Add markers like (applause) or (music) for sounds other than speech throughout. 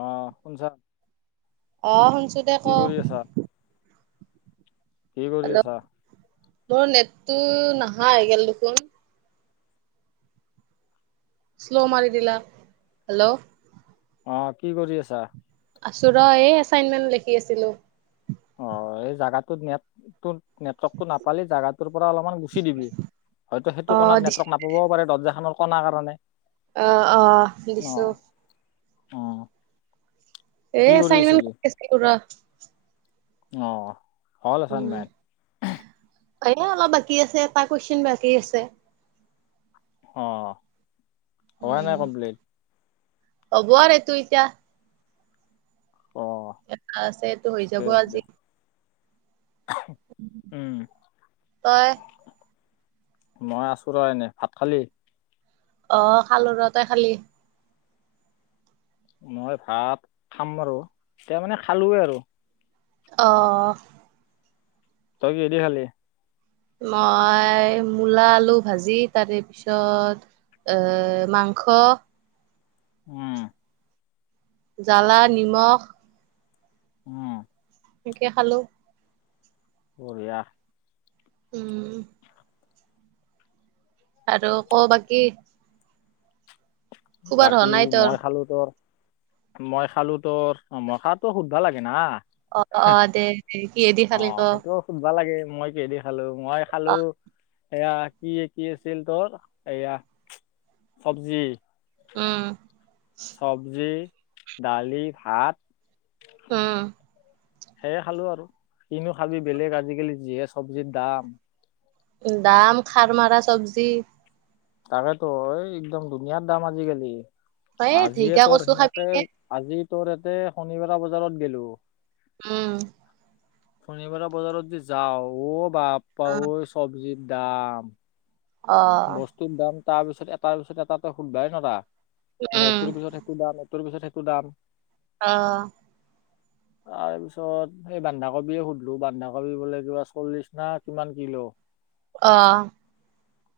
অ শু অ শুনছো দে ক আছা কি কৰি হেল্ল' আাছা মোৰ নেটটো নাহা গেল দেখোন স্ল' মাৰ দিলা হেল্ল' অ কি কৰি আছা আছো ৰ', এই এচাইনমেন্ট লেখি আছিলো। (unintelligible) নেটৱৰ্কতটো নাপালি জাগা তাৰপৰা অলপমান গুচি দিবি, হয়তো সেইটো অ', কণাত দিছ নেটৱৰ্ক নাপাবও পাৰে দৰ্জা খানৰ কণা কাৰণে। অ, অ, অ দিছো। অ এ কি কৰি এচাইনমেণ্ট আহ হল এচাইনমেণ্ট অ অলপ বাকী আছে এটা কুৱেছন বাকী আছে অ হব নাই উম, কমপ্লিট (unintelligible) অ এটা আছেটো, হৈ ঠিকে যাব আছে দে আজি। উম তই। মই আছো ৰ' এনে, ভাত খালি? অ, খালো ৰ' তাই খালি? মই ভাত খাম আৰু, এতিয়া মানে খালোৱে আৰু। অ-অহ। তই কিহেদি খালি? মই মূলা আলু ভাজি, তাৰে পিছত এ, মাংস, উম। জ্বালা নিমখ, উম। সেংকে খালো। বঢ়িয়া। উম। আৰু ক' বাকী। শুবাৰ হোৱা বাকী নাই তোৰ মই খালো তোৰ মই খালো তোৰ, অ-মই খাতোও শুধবা ভাল লাগে না। অ, অ, দে, দে। কিহেদি অ, খালি ক সেইটোও সুধবা লাগে মই কিহেদি খালো, মই খালো অ এইয়া কি, কি আছিল তোৰ, এইয়া চবজি। উম। চবজি, দালি, ভাত। উম। সেয়ে খালো আৰু, কিনো খাবি বেলেগ আজিকালি, যিহে চবজিৰ দাম। দাম, খাৰ মাৰা চব্জি। তাকেতো, এই একদম দুনীয়াৰ দাম আজিকালি। এ আজিয়ে ঢেকীয়া তোৰ কচু খাবি সেনেকে, নে আজি তোৰ এতে শনিবৰা বজাৰত গেলো। উম। শনিবৰা বজাৰত যে যাওঁ, অ বাপ্পা ঐ! চব্জিৰ দাম! অ বস্তুৰ দাম, তাৰ পিছত এটাৰ পিছত এটা তই সুধবাই নৰা, মানে উম এইটোৰ পিছত সেইটো দাম। টোৰ পিছত সেইটো দাম। অ। তাৰপিছত সেই বান্ধাকবিয়ে সুধলো, বান্ধাকবি বোলে কিবা চল্লিশ না কিমান কিলো। অ।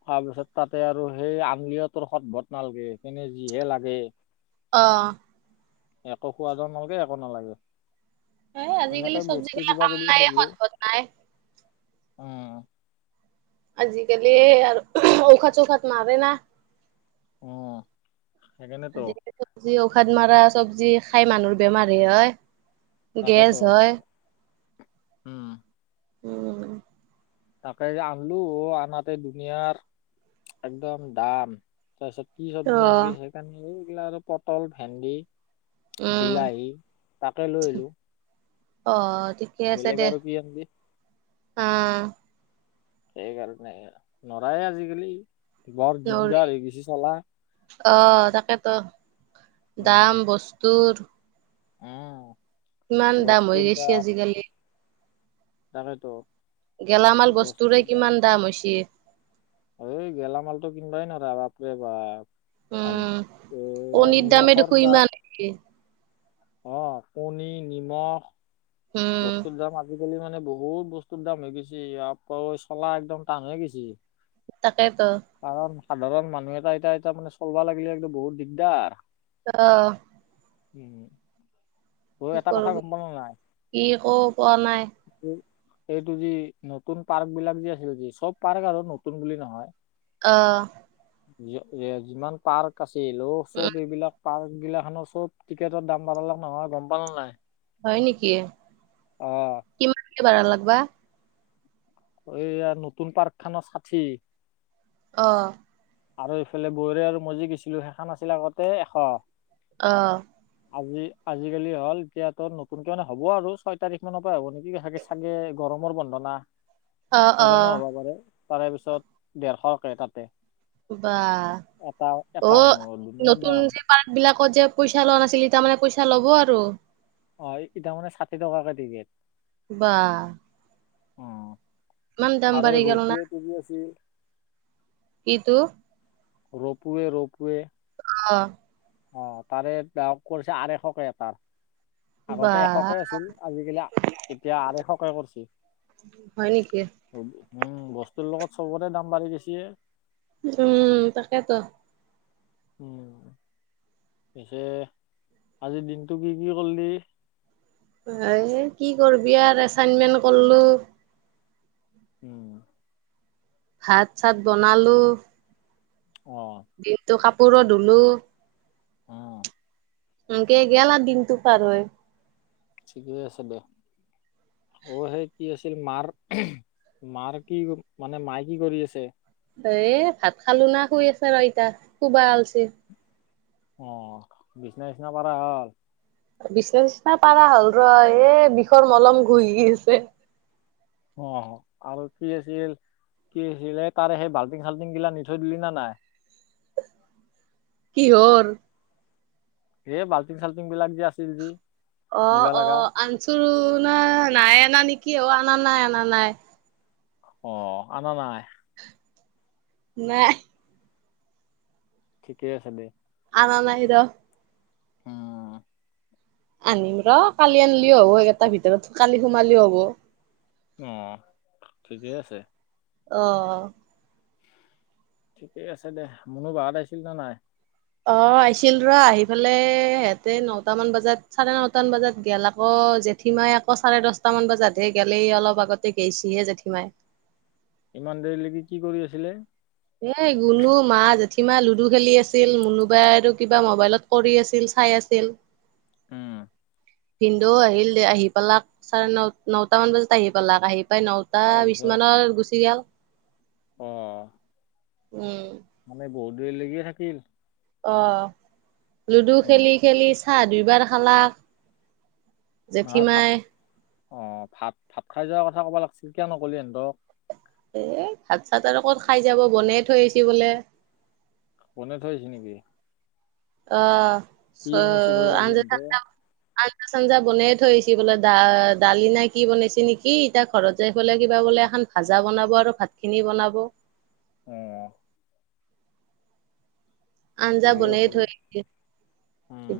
তাৰপিছত তাতে আৰু সেই আঙ (unintelligible) নালগে, তেনে যিহে লাগে। অ। একো খোৱাদো নালগে, একো নালাগে। এ আজিকালি সেনেকে বস্তু চবজিগিলা কিবা কাম কিবি নাই, সুধিলো সদ-ভত নাই। উম। আজিকালি আৰু ঔষধ, চৌষধ মাৰে না? অ'। আজিকালিতো যি ঔষধ মৰা চব্জি খাই মানুহৰ বেমাৰে হয়। গেছ তাকেটো হয় উম। উম। তাকে আনলো, অ, আনাতে দুনিয়াৰ একদম দাম তাৰপিছত কি ৰ চব্জি আনবি, সেইকাৰণে এই এইগ্লা আৰু পটল, ভেন্দি। উম বিলাহী, তাকে লৈ আহিলো। অ। বেলেগ আৰু কি আনবি। উম। সেইকাৰণে নোৱাৰে আজিকালি বৰ নৰি দিগদাৰ হৈ গৈছে চলা। অ' তাকেটো উম দাম বস্তুৰ উম। কিমান দাম হৈ গৈছে আজিকালি তাকেটো গেলামাল বস্তুৰে কিমান দাম হৈছে। এই গেলামালটো কিনবাই নোৱাৰা বাপৰে বা উম এই কণীৰ দামে নিমখৰ দেখোন ইমান দাম হৈছে। অ' কণী নিমখ উম বস্তু দাম আজি আজিকালি মানে বহুত বস্তুৰ দাম হৈ গৈছে আপাঐ চলা একদম টান হয় গৈছি। তাকেতো সাধাৰণ মানুহ এটা এটা এটা মানে চলবা লাগিলে একদম বহুত দিগদাৰ অহ' উম। অ' এটা কথা কৰবি গ'ম পাওঁ না নাই? কি একো পোৱা নাই এইটো যি নতুন পাৰ্ক বিলাক যি আছিল। যি চ'ব পাৰ্ক আৰু নতুন বুলি নহয়। অহ' এ এ যিমান পাৰ্ক আছিল অ' উ চ'ব এইবিলাক পাৰ্ক বিলাখানো চ'ব টিকেটৰ দাম বালে নহয় গ'ম পালা নে নাই? হয় নেকি। অ কিমানকে বাঢ়লাক বা এইয়া নতুন পাৰ্ক খানৰ ষাঠি। অহ। আৰু এইফালে বৌৰে আৰু মজি গৈছিলো সেইখন আছিল আগতে এশ। অহ। আজি আজিকালি হ'ল এতিয়াতো নতুনকে মানে হ'ব আৰু ছয় তাৰিখ মানৰ পৰা হ'ব নেকি গে চাগে গৰম মৰ বন্ধনা অ অ সেইকাৰণেও হ'ব পাৰে তাৰে পিছত ডেৰশকে তাতে। বা এটা এটা অ মানুহৰ ধুনীয়া নতুন দাম যে পাৰ্ক বিলাকত যে পইচা লোৱা নাছিলি তাৰমানে পইচা পইচা ল'ব আৰু। অ (unintelligible) মানে ষাঠি টকাকে টিকেট। বাহ উ আৰু গ'ল না ৰোপৱেটো কি আছিল? ইটো ৰোপোৱে ৰোপোৱে। অহ অ তাৰে ব কৰিছে আৰাইশকে এটাৰ। বা আগতে এশকে আছিল আজিকালি এতিয়া অৰাইশকে কৰিছি। হয় নেকি? উম বস্তুৰ লগত চবতে দাম বাঢ়ি গেছি এ। উম তাকেতো। উম। পিছে আজিৰ দিনটো কি কি কৰিলি? এ কি কৰবি আৰ এচাইনমেন্ট কৰলো। উম। ভাত চাত বনালো অ দিনটো কা পুৰো ধুলোঁ। অহ এনকে গেল আৰ দিনটো পাৰ হৈ। ঠিকে আছে দে, অ সেই কি আছ ছিল মাৰ মাৰ কি মানে মায়ে কি কৰি আছে? এ ভাত খালো না শুই আছে ৰ ইতা খোবা উলচি। অ বিছনা চিছনা পা হল, বিচনা চিচনা পাৰা হ'ল ৰ এই বিষৰ মলম ঘহি আছে। অ' আৰু কি আছিল? কি হৈছিলে তাৰে সেই বাল্টিং চাল্টিং গিলা নি থৈ দিলি না নাই? কিহৰ? এই বাল্টিং চাল্টিং বিলাক যে আছিল যি। অ' নিবা লগা অ' আনচো ন নাই অনা নেকি অ' অনা নাই অনা নাই। অ' অনা নাই। নাই। ঠিকে আছে দে। আনা নাই‌ ৰ'হ। উম আনিম ৰ কালি আনিলিও হ'ব একেটাৰ ভিতৰত কালি সোমালিও হ'ব। অ' ঠিকেই আছে। আহ। ঠিকেই আছে দে মনো বাহত আহিছিল নে নাই? অ' আহিছিল ৰ আহি পালে সিহতে নটামান বজাত চাৰে নটামান বজাত গাল আকৌ। জেঠীমাই আকৌ চাৰে দশটা মান বজাতহে গেলেই অলপ আগতে গেইছিহে জেঠীমাই। ইমান দেৰিলৈকি কি কৰি আছিলে? এ গুনু মা জেঠিমা লুডু খেলি আছিল মুোনোবাই আৰু কিবা মোবাইলত কৰি আছিল চাই। আছিল। উম ভিন্ন্দেও আহিল দে আহি পালাক চাৰে ন নট মান বজাত আহি পালাক আহি প্ৰায় নটা বি মানত গুচি গল। আহ। উম। বহুত দেৰি লাগিয়ে থাকিল। আহ লুডু উম খেলি খেলি চাহ দুইবাৰ খালা। নহয় ভাত জেঠীমাই অ' ভাত ভাত খাই যোৱাৰ কথা কব লাগিছিল কিয় নলি হিহঁতক? এ ভাত চাত আৰু ক'ত খাই যাব বনাই থৈ আহিছ বোলে। বনে থাইছ নেকি? অ' চ কি বনাইছে বোলে আজি আঞজ এহঁতে চ আঞ্জা চঞ্জা বনাই থৈছে বোলে দা দালি নাই কি বনাইছে নেকি এতিয়া ঘৰত যাই পেললে কিবা বোলে। এখন ভাজা বনাব আৰু ভাত খিনি বনাব। আহ। আঞ্জা ঠিকেই বনাই আছে দে থৈ আহ উম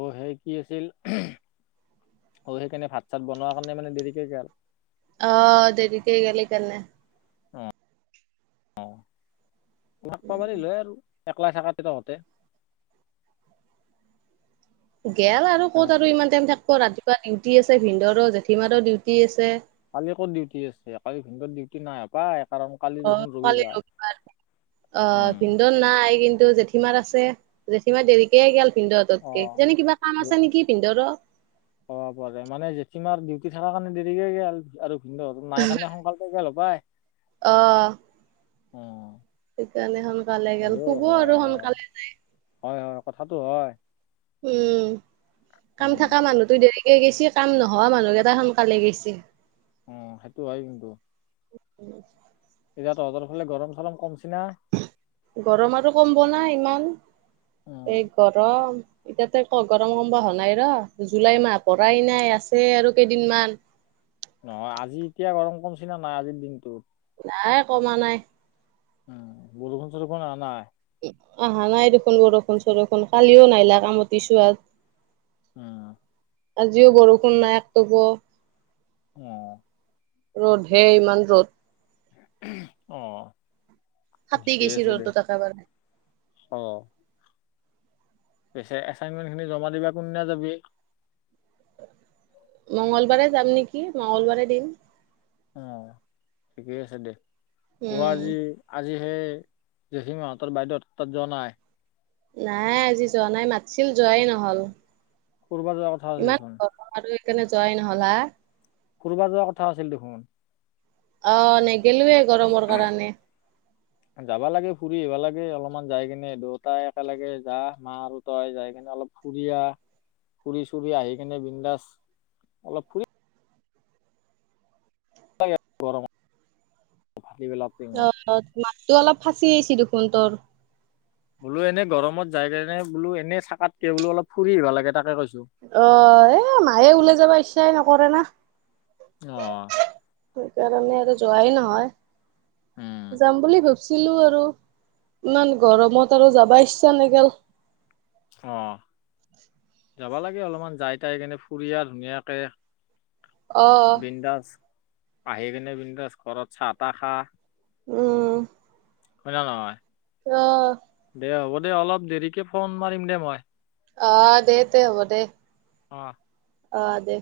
অ সে কি আছিল। অ সেইকাৰণে ভাত চাত বনোৱাৰ কাৰণে মানে দেৰিকেে আৰু আহ দেৰি কেই গলে গ নাই অ লগ পাব দিলে লয় আৰু একলাই থকাতে তহঁতে গেল আৰু ক'ত আৰু ইমান টাইম থাকিব ৰাতিপুৱা ডিউটি আছে ভিনন্দৰো জেঠিমাৰৰো ডিউটি আছে কালি ক'ত ডিউটি আছে কালি ভিনত ডিউটি নাই হপা অ পোৱাল ৰবিবাৰ অ উম ভিনদও নাই কিন্তু জেঠীমাৰ আছে জেঠীমাৰ দেৰিকে গল ভিন্দৰ অ হতঁতকে তোন কিবা কাম আছে নেকি ভিন্দৰ কব প মান জেঠমাৰ ডিউটি থকা কাৰণে দেৰিকে গল আৰু ভিন্ নাই কাৰণে সোনকালে গেল। বাই আহ। অ'। সেইকাৰণে সোনকালে গল শুব আৰু সোনকালে যায়। কথাতটো হয়। উম কাম উম থকা মানুহটোো দেৰি গেছি কাম নহয় মানুহকেইটা সোনকালে গেছে অ সেইটো হয় কিন্তু (unintelligible) ইয়াত তঁহতৰ ফালে গৰম চৰম কম গৰম আৰু কম ব নাই ইমান এই উম গৰম এতিয়াতে ক গৰম কম প হোৱা নাই ৰ জুলাই মাহ পৰাই নাই আছে আৰু কেইদিনমান নহয় আজি এতিয়া গৰম কমচিনা নাই আজিৰ দিনটোত নাই কমা নাই উম বৰষুণ চৰষুণ অহা নাই আহা নাই দেখোন বৰষুণ চৰষুণ কালিও নাইলা কামতি চোৱাত উম আজিও বৰষুণ নাই একটোপো অহ ৰ'দহে ইমান ৰ'দ অহ ফাটি ঠিকেই গৈছি আছে দে ৰ'দত একেবাৰে অহ পিছে এচাইনমেন্ট খিনি জমা দিবা কোনদিনা যাবি মঙংগলবাৰে যাম নেকি মংগলবাৰে দিম অ ঠিকেই আছে দে পুৱা উম আজি আজি সেই জেচীমাহঁতৰ বাইদেউত তাত যোৱা নাই নাই আজি যোৱা নাই মাতিছিল যোৱাই নহল কব যোৱা কথা আছিল ইমান চোন গৰম আৰু যোৱাই নহ'ল হা। কৰ'বাত যোৱা কথা আছিল দেখোন। অ, নেগেলেয়েই গৰমৰ কাৰণে। যাবা লাগে ফুৰি আহিবা লাগে অলপমান যাই কিনে দেউতাই একেলগে যা মা আৰু তই যাই কিনে অলপ ফুৰি আহ। ফুৰি চুৰি আহি কেনে বিন্দাস অলপ ফুৰি (inaudible) টিঙত অ', মাতটো অলপ ফাঁচি আহিছে দেখোন তোৰ। বোলো এনে গৰমত যাই কেনে বোলো এনে থাকাতকে বোলো অলপ ফুৰি আহিবা লাগে তাকে কৈছো। অ', এই মায়েই ওলাই যাব ইচ্ছাই নকৰে না। অহ। সেইকাৰণে আৰু যোৱাই নহয়, উম যাম বুলি ভাব ছিলো আৰু, ইমান গৰমত আৰু যাবা ইচ্ছা নেগেল। অহ। যাব লাগে অলপমান, যাই তাই কেনে ফুৰিয়া ধুনীয়াকে অ', বিন্দাজ। আহি কিনে বিন্দাছ ঘৰত চাহ তাহ খা। উম। হয় নে নহয়। অহ। দে হ'ব অলপ দেৰিকে ফোন মাৰিম দে মই। অ', দে তে হ'ব দে। অহ। অ', দে।